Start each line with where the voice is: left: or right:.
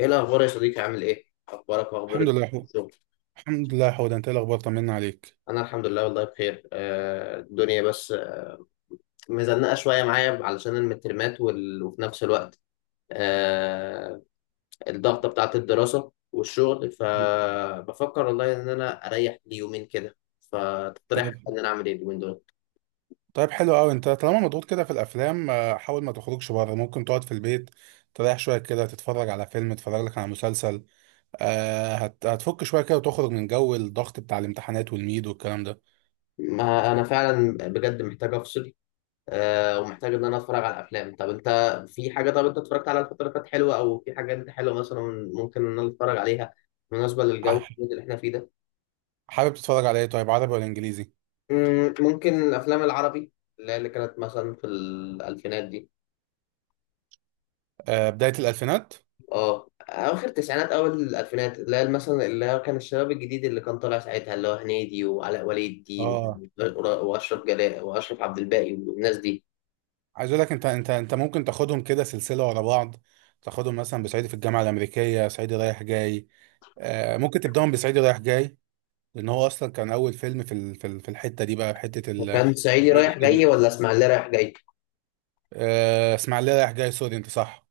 left: ايه الاخبار يا صديقي، عامل ايه؟ اخبارك واخبار
right: الحمد لله.
left: الشغل؟
right: الحمد لله حود، انت ايه الاخبار؟ طمنا عليك.
left: انا الحمد لله والله بخير، الدنيا بس مزنقه شويه معايا علشان المترمات وفي نفس الوقت آه، الضغطه بتاعت الدراسه والشغل. فبفكر والله ان انا اريح لي يومين كده. فتقترح
right: طيب،
left: ان انا اعمل ايه اليومين دول؟
right: طيب، حلو قوي. انت طالما مضغوط كده في الافلام، حاول ما تخرجش بره. ممكن تقعد في البيت تريح شويه كده، تتفرج على فيلم، تتفرج لك على مسلسل. هتفك شويه كده وتخرج من جو الضغط بتاع الامتحانات والميد والكلام ده.
left: ما انا فعلا بجد محتاج افصل، ومحتاج ان انا اتفرج على افلام. طب انت في حاجه؟ طب انت اتفرجت على الفتره اللي فاتت حلوه، او في حاجه انت حلوه مثلا ممكن ان انا اتفرج عليها بالنسبه
right: آه،
left: للجو اللي احنا فيه ده؟
right: حابب تتفرج على ايه؟ طيب، عربي ولا انجليزي؟
left: ممكن الافلام العربي اللي هي اللي كانت مثلا في الالفينات دي.
right: بدايه الالفينات.
left: اه اخر التسعينات اول الالفينات، اللي هي مثلا اللي هو كان الشباب الجديد اللي كان طالع ساعتها، اللي هو هنيدي وعلاء ولي الدين
right: اه،
left: واشرف جلاء واشرف عبد الباقي والناس دي.
right: عايز اقول لك، انت ممكن تاخدهم كده سلسله ورا بعض. تاخدهم مثلا بصعيدي في الجامعه الامريكيه، صعيدي رايح جاي. ممكن تبداهم بصعيدي رايح جاي. لان هو اصلا كان اول فيلم في الحته دي، بقى في حته ال
left: كان صعيدي رايح جاي
right: دي.
left: ولا اسماعيليه رايح جاي؟
right: اسماعيليه رايح جاي، سوري، انت صح.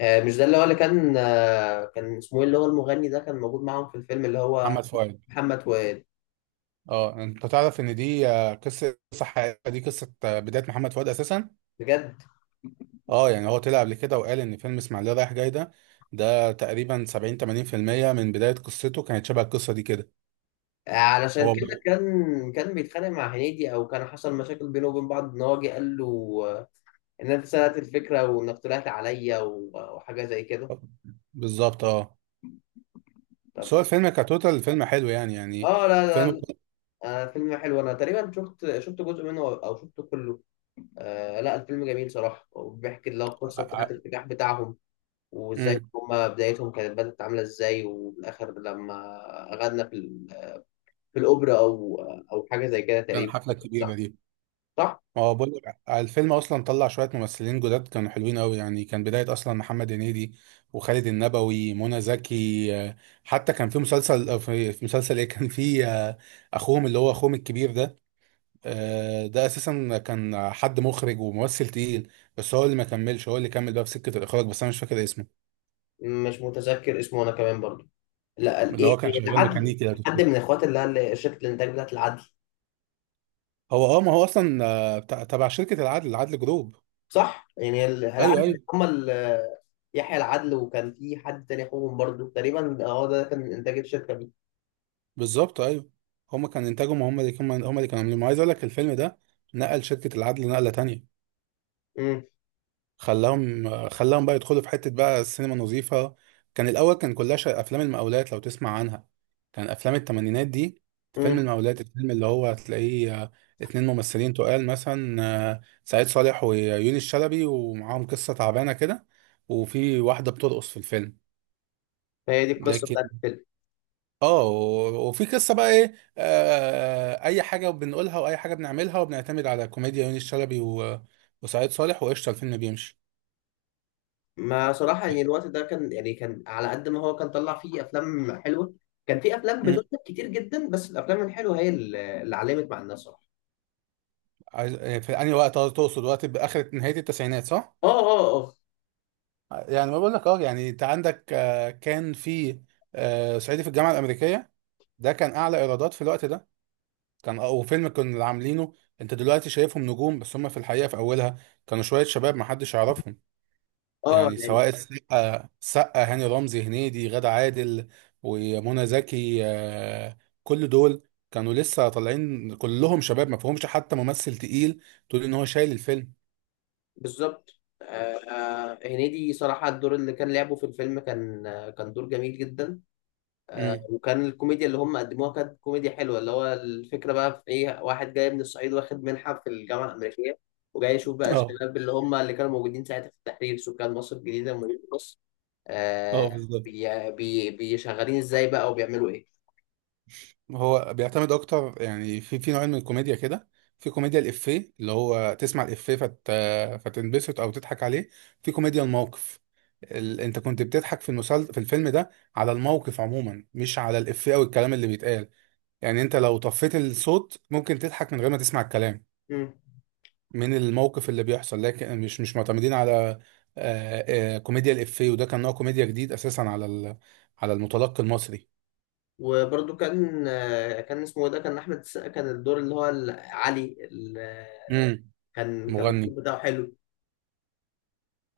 left: مش ده اللي هو اللي كان، كان اسمه ايه اللي هو المغني ده كان موجود معاهم في الفيلم اللي هو؟
right: محمد فؤاد.
left: محمد فؤاد.
right: اه، انت تعرف ان دي قصه صح. دي قصه، بدايه محمد فؤاد اساسا.
left: بجد؟
right: اه، يعني هو طلع قبل كده وقال ان فيلم اسماعيليه رايح جاي ده، ده تقريبا 70 80% من بدايه قصته كانت شبه القصه دي كده.
left: علشان
right: هو ب-
left: كده كان بيتخانق مع هنيدي، او كان حصل مشاكل بينه وبين بعض ان هو جه قال له، آه، ان انت سرقت الفكره، وانك طلعت عليا، وحاجه زي كده.
right: بالظبط، اه.
left: طب،
right: بس هو الفيلم كتوتال الفيلم حلو، يعني
left: اه، لا لا
right: الفيلم.
left: لا. فيلم حلو، انا تقريبا شفت جزء منه او شفته كله. لا، الفيلم جميل صراحه، وبيحكي اللي هو
right: ع-
left: القصه بتاعت
right: ع-
left: النجاح بتاعهم، وازاي
right: مم.
left: هما بدايتهم كانت بدأت عاملة ازاي، وفي الآخر لما غنى في الأوبرا أو حاجة زي كده
right: كان
left: تقريبا.
right: الحفله الكبيره
left: صح.
right: دي.
left: صح.
right: هو بقول لك، الفيلم اصلا طلع شويه ممثلين جداد كانوا حلوين قوي. يعني كان بدايه اصلا محمد هنيدي، وخالد النبوي، منى زكي. حتى كان في مسلسل، في مسلسل ايه كان في، اخوهم، اللي هو اخوهم الكبير ده. ده اساسا كان حد مخرج وممثل تقيل، بس هو اللي ما كملش. هو اللي كمل بقى في سكه الاخراج، بس انا مش فاكر اسمه.
left: مش متذكر اسمه أنا كمان برضو. لا،
right: اللي
left: إيه،
right: هو كان شغال
left: العدل.
right: ميكانيكي لو
left: حد
right: تفتكر.
left: من إخوات شركة الإنتاج بتاعت العدل.
right: هو اه، ما هو اصلا تبع شركه العدل جروب.
left: صح، يعني
right: ايوه،
left: العدل،
right: ايوه،
left: هما يحيى العدل، وكان في حد تاني أخوهم برضو، تقريبا هو ده كان إنتاج الشركة دي.
right: بالظبط، ايوه. هما كان انتاجهم. هما اللي كانوا عاملينه. عايز اقول لك، الفيلم ده نقل شركة العدل نقلة تانية.
left: امم
right: خلاهم بقى يدخلوا في حتة بقى السينما نظيفة. كان الاول كان كلها افلام المقاولات، لو تسمع عنها. كان افلام التمانينات دي. فيلم
left: امم
right: المقاولات، الفيلم اللي هو هتلاقيه، اتنين ممثلين تقال مثلا، سعيد صالح ويونس شلبي، ومعاهم قصة تعبانة كده، وفي واحدة بترقص في الفيلم.
left: فهي دي القصة بتاعت
right: لكن
left: الفيلم.
right: اه، وفي قصه بقى ايه. اي حاجه بنقولها، واي حاجه بنعملها، وبنعتمد على كوميديا يونس شلبي وسعيد صالح، وقشطه الفيلم بيمشي.
left: ما صراحة يعني الوقت ده كان، يعني كان على قد ما هو كان طلع فيه أفلام حلوة، كان فيه أفلام
right: مم.
left: بتنتج كتير جدا، بس الأفلام الحلوة هي اللي علمت مع الناس صراحة.
right: في انهي وقت؟ تقصد وقت باخر نهايه التسعينات صح؟
left: آه آه آه
right: يعني ما بقول لك، اه يعني انت عندك، كان في، صعيدي في الجامعه الامريكيه، ده كان اعلى ايرادات في الوقت ده. كان، وفيلم كنا عاملينه. انت دلوقتي شايفهم نجوم، بس هم في الحقيقه في اولها كانوا شويه شباب ما حدش يعرفهم. يعني
left: يعني،
right: سواء السقا، هاني رمزي، هنيدي، غادة عادل، ومنى زكي. كل دول كانوا لسه طالعين. كلهم شباب ما فيهمش حتى ممثل تقيل تقول ان هو شايل الفيلم.
left: بالظبط. هنيدي صراحة الدور اللي كان لعبه في الفيلم كان، كان دور جميل جدا.
right: امم،
left: وكان الكوميديا اللي هم قدموها كانت كوميديا حلوه، اللي هو الفكره بقى في ايه؟ واحد جاي من الصعيد، واخد منحه في الجامعه الامريكيه، وجاي يشوف بقى
right: اه،
left: الشباب اللي هم اللي كانوا موجودين ساعتها في التحرير، سكان مصر الجديده ومدينه مصر،
right: اه،
left: آه
right: بالظبط.
left: بي بي بيشغلين ازاي بقى وبيعملوا ايه.
right: هو بيعتمد اكتر، يعني في نوعين من الكوميديا كده. في كوميديا الافيه، اللي هو تسمع الافيه فتنبسط او تضحك عليه. في كوميديا الموقف، انت كنت بتضحك في في الفيلم ده على الموقف عموما، مش على الافيه او الكلام اللي بيتقال. يعني انت لو طفيت الصوت ممكن تضحك من غير ما تسمع الكلام،
left: مم.
right: من الموقف اللي بيحصل. لكن مش معتمدين على آه، كوميديا الإفيه. وده كان نوع كوميديا جديد أساسا على المتلقي المصري.
left: وبرده كان، كان اسمه إيه ده، كان احمد السقا، كان الدور اللي هو علي
right: امم.
left: كان
right: مغني.
left: الدور بتاعه حلو.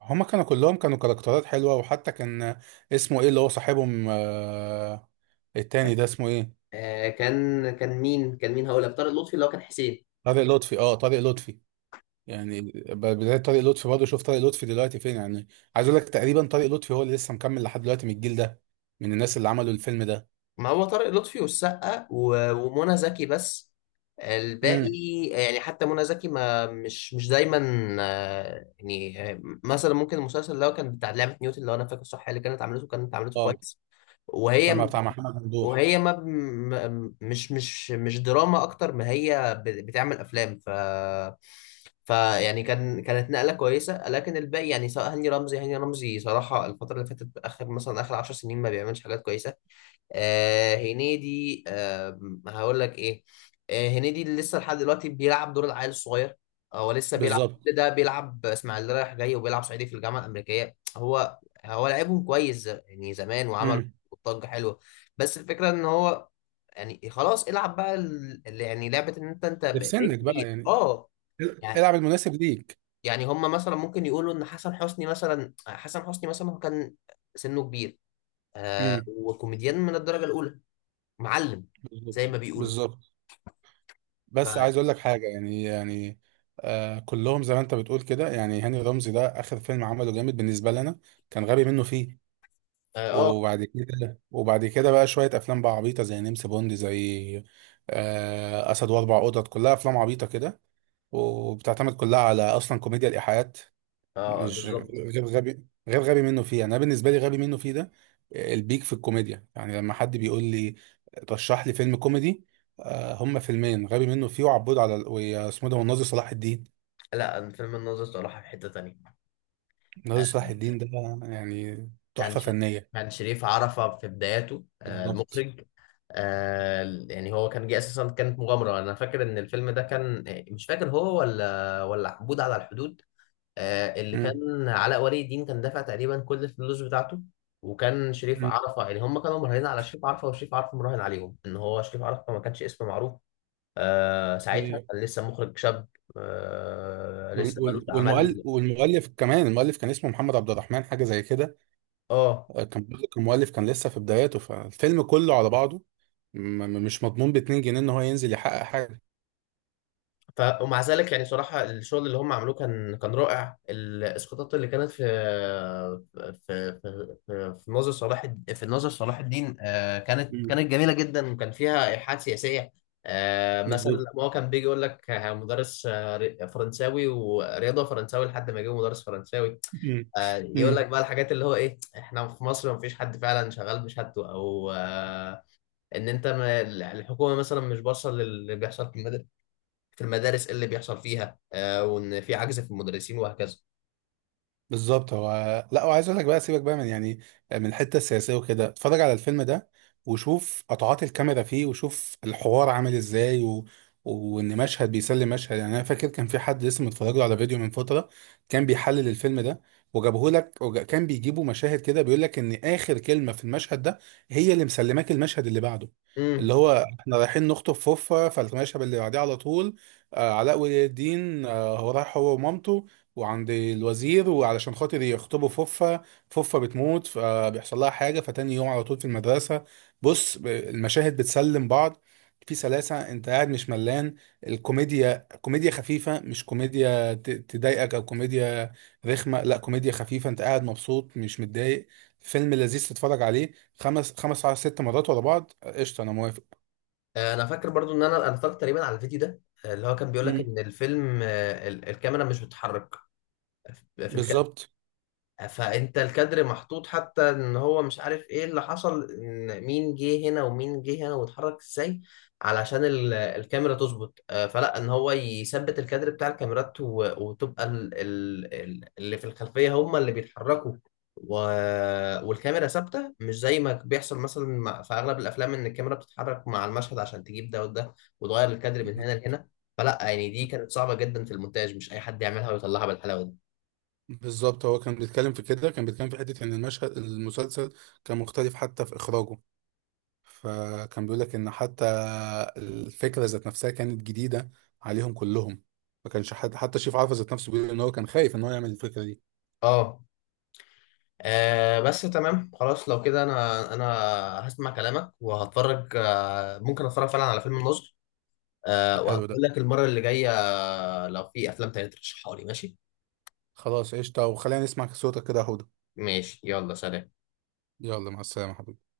right: هما كانوا كلهم كانوا كاركترات حلوة. وحتى كان اسمه ايه، اللي هو صاحبهم، التاني ده اسمه ايه؟
left: كان مين هقول لك؟ طارق لطفي اللي هو كان حسين.
right: طارق لطفي. اه، طارق لطفي. يعني بداية طارق لطفي برضه. شوف طارق لطفي دلوقتي فين يعني. عايز اقول لك، تقريبا طارق لطفي هو اللي لسه مكمل لحد دلوقتي من الجيل ده، من الناس اللي عملوا الفيلم ده.
left: ما هو طارق لطفي والسقا ومنى زكي بس، الباقي
right: امم.
left: يعني حتى منى زكي ما مش دايما. يعني مثلا ممكن المسلسل اللي هو كان بتاع لعبة نيوتن، لو انا فاكر صح، اللي كانت عملته
right: اه،
left: كويس.
right: كان
left: وهي
right: مع بتاع محمد ممدوح.
left: وهي ما مش دراما، اكتر ما هي بتعمل افلام، ف يعني كانت نقله كويسه. لكن الباقي يعني سواء هاني رمزي، هاني رمزي صراحه الفتره اللي فاتت اخر، مثلا اخر 10 سنين ما بيعملش حاجات كويسه. هنيدي، هقول لك ايه. هنيدي اللي لسه لحد دلوقتي بيلعب دور العيل الصغير. هو لسه بيلعب
right: بالظبط.
left: كل ده، بيلعب اسماعيليه رايح جاي وبيلعب صعيدي في الجامعه الامريكيه. هو لعبهم كويس، يعني زمان، وعمل
right: امم.
left: ضجه حلوه. بس الفكره ان هو، يعني خلاص العب بقى، يعني لعبه ان انت،
right: ده في
left: بقيت
right: سنك بقى
left: كبير،
right: يعني.
left: اه. يعني
right: العب المناسب ليك.
left: يعني هم مثلا ممكن يقولوا ان حسن حسني مثلا، حسن حسني مثلا هو كان سنه كبير،
right: امم،
left: وكوميديان من الدرجه الاولى، معلم
right: بالظبط،
left: زي ما بيقولوا.
right: بالظبط.
left: ف
right: بس
left: اه
right: عايز اقول لك حاجه، يعني كلهم زي ما انت بتقول كده. يعني هاني رمزي، ده اخر فيلم عمله جامد بالنسبه لنا كان غبي منه فيه.
left: اه
right: وبعد كده بقى شويه افلام بقى عبيطه، زي نمس بوند، زي اسد واربع قطط. كلها افلام عبيطه كده، وبتعتمد كلها على اصلا كوميديا الايحاءات. مش
left: بالظبط.
right: غير غبي منه فيه. يعني انا بالنسبه لي غبي منه فيه ده، البيك في الكوميديا. يعني لما حد بيقول لي رشح لي فيلم كوميدي، هما فيلمين، غبي منه فيه، وعبود على ويا اسمه ده، والناظر صلاح الدين.
left: لا أنا فيلم الناظر صراحه في حته تانية.
right: الناظر
left: آه،
right: صلاح الدين ده يعني
left: كان
right: تحفه
left: ش...
right: فنيه.
left: كان شريف عرفة في بداياته،
right: بالظبط.
left: المخرج. يعني هو كان جه اساسا، كانت مغامره. انا فاكر ان الفيلم ده كان، مش فاكر هو ولا عبود على الحدود، اللي
right: مم.
left: كان علاء ولي الدين كان دافع تقريبا كل الفلوس بتاعته. وكان شريف
right: مم.
left: عرفة، يعني هم كانوا مراهنين على شريف عرفة، وشريف عرفة مراهن عليهم، ان هو شريف عرفة ما كانش اسم معروف. ساعتها
right: وال-
left: كان لسه مخرج شاب، لسه ملوش اعمال.
right: والمؤلف كمان، المؤلف كان اسمه محمد عبد الرحمن حاجه زي كده.
left: اه،
right: كان برضه كان مؤلف كان لسه في بداياته. فالفيلم كله على بعضه مش مضمون ب 2 جنيه ان هو ينزل يحقق حاجه.
left: ومع ذلك يعني صراحه الشغل اللي هم عملوه كان رائع. الاسقاطات اللي كانت في في في في ناظر صلاح الدين، كانت جميله جدا، وكان فيها ايحاءات سياسيه. مثلا
right: بالظبط.
left: لما هو كان بيجي يقول لك، مدرس فرنساوي ورياضه فرنساوي، لحد ما جه مدرس فرنساوي،
right: مم.
left: يقول
right: مم.
left: لك بقى الحاجات اللي هو ايه. احنا في مصر مفيش حد فعلا شغال بشهادته، او ان انت ما- الحكومه مثلا مش باصه للي بيحصل في المدارس، في المدارس إيه اللي بيحصل فيها، وان في عجز في المدرسين وهكذا.
right: بالظبط. هو لا، وعايز اقول لك بقى، سيبك بقى من يعني من الحته السياسيه وكده. اتفرج على الفيلم ده، وشوف قطعات الكاميرا فيه، وشوف الحوار عامل ازاي، وان مشهد بيسلم مشهد. يعني انا فاكر كان في حد لسه متفرج له على فيديو من فتره كان بيحلل الفيلم ده، وجابه لك، وكان بيجيبوا مشاهد كده، بيقول لك ان اخر كلمه في المشهد ده هي اللي مسلماك المشهد اللي بعده.
left: امم
right: اللي هو احنا رايحين نخطب فوفا، فالمشهد اللي بعديه على طول علاء ولي الدين، هو رايح، هو ومامته، وعند الوزير، وعلشان خاطر يخطبوا فوفا، فوفا بتموت، فبيحصل لها حاجة، فتاني يوم على طول في المدرسة. بص، المشاهد بتسلم بعض في سلاسة. انت قاعد مش ملان. الكوميديا كوميديا خفيفة، مش كوميديا تضايقك او كوميديا رخمة. لا، كوميديا خفيفة، انت قاعد مبسوط مش متضايق. فيلم لذيذ تتفرج عليه خمس خمس على ست مرات ورا بعض. قشطة، انا موافق.
left: انا فاكر برضو ان انا اتفرجت تقريبا على الفيديو ده، اللي هو كان بيقول لك
right: مم.
left: ان الفيلم، الكاميرا مش بتتحرك. في الكاميرا.
right: بالظبط،
left: فانت الكادر محطوط، حتى ان هو مش عارف ايه اللي حصل، ان مين جه هنا ومين جه هنا واتحرك ازاي علشان الكاميرا تظبط، فلا، ان هو يثبت الكادر بتاع الكاميرات، وتبقى اللي في الخلفية هم اللي بيتحركوا، و... والكاميرا ثابتة، مش زي ما بيحصل مثلا في اغلب الافلام، ان الكاميرا بتتحرك مع المشهد عشان تجيب ده وده، وتغير الكادر من هنا لهنا. فلا يعني دي كانت صعبة جدا في المونتاج، مش اي حد يعملها ويطلعها بالحلاوة دي.
right: بالظبط. هو كان بيتكلم في كده، كان بيتكلم في حتة إن المشهد المسلسل كان مختلف حتى في إخراجه. فكان بيقول لك إن حتى الفكرة ذات نفسها كانت جديدة عليهم كلهم. ما كانش حد حتى شريف عرفة ذات نفسه بيقول إن هو كان خايف إن هو يعمل الفكرة دي.
left: اه. بس تمام خلاص، لو كده انا هسمع كلامك وهتفرج. ممكن اتفرج فعلا على فيلم النصر،
right: حلو ده.
left: وهقول لك المره اللي جايه، لو في افلام تانية ترشحها لي. ماشي.
right: خلاص، قشطة، وخلينا نسمع صوتك كده يا هدى.
left: ماشي، يلا، سلام.
right: يلا، مع السلامة حبيبي.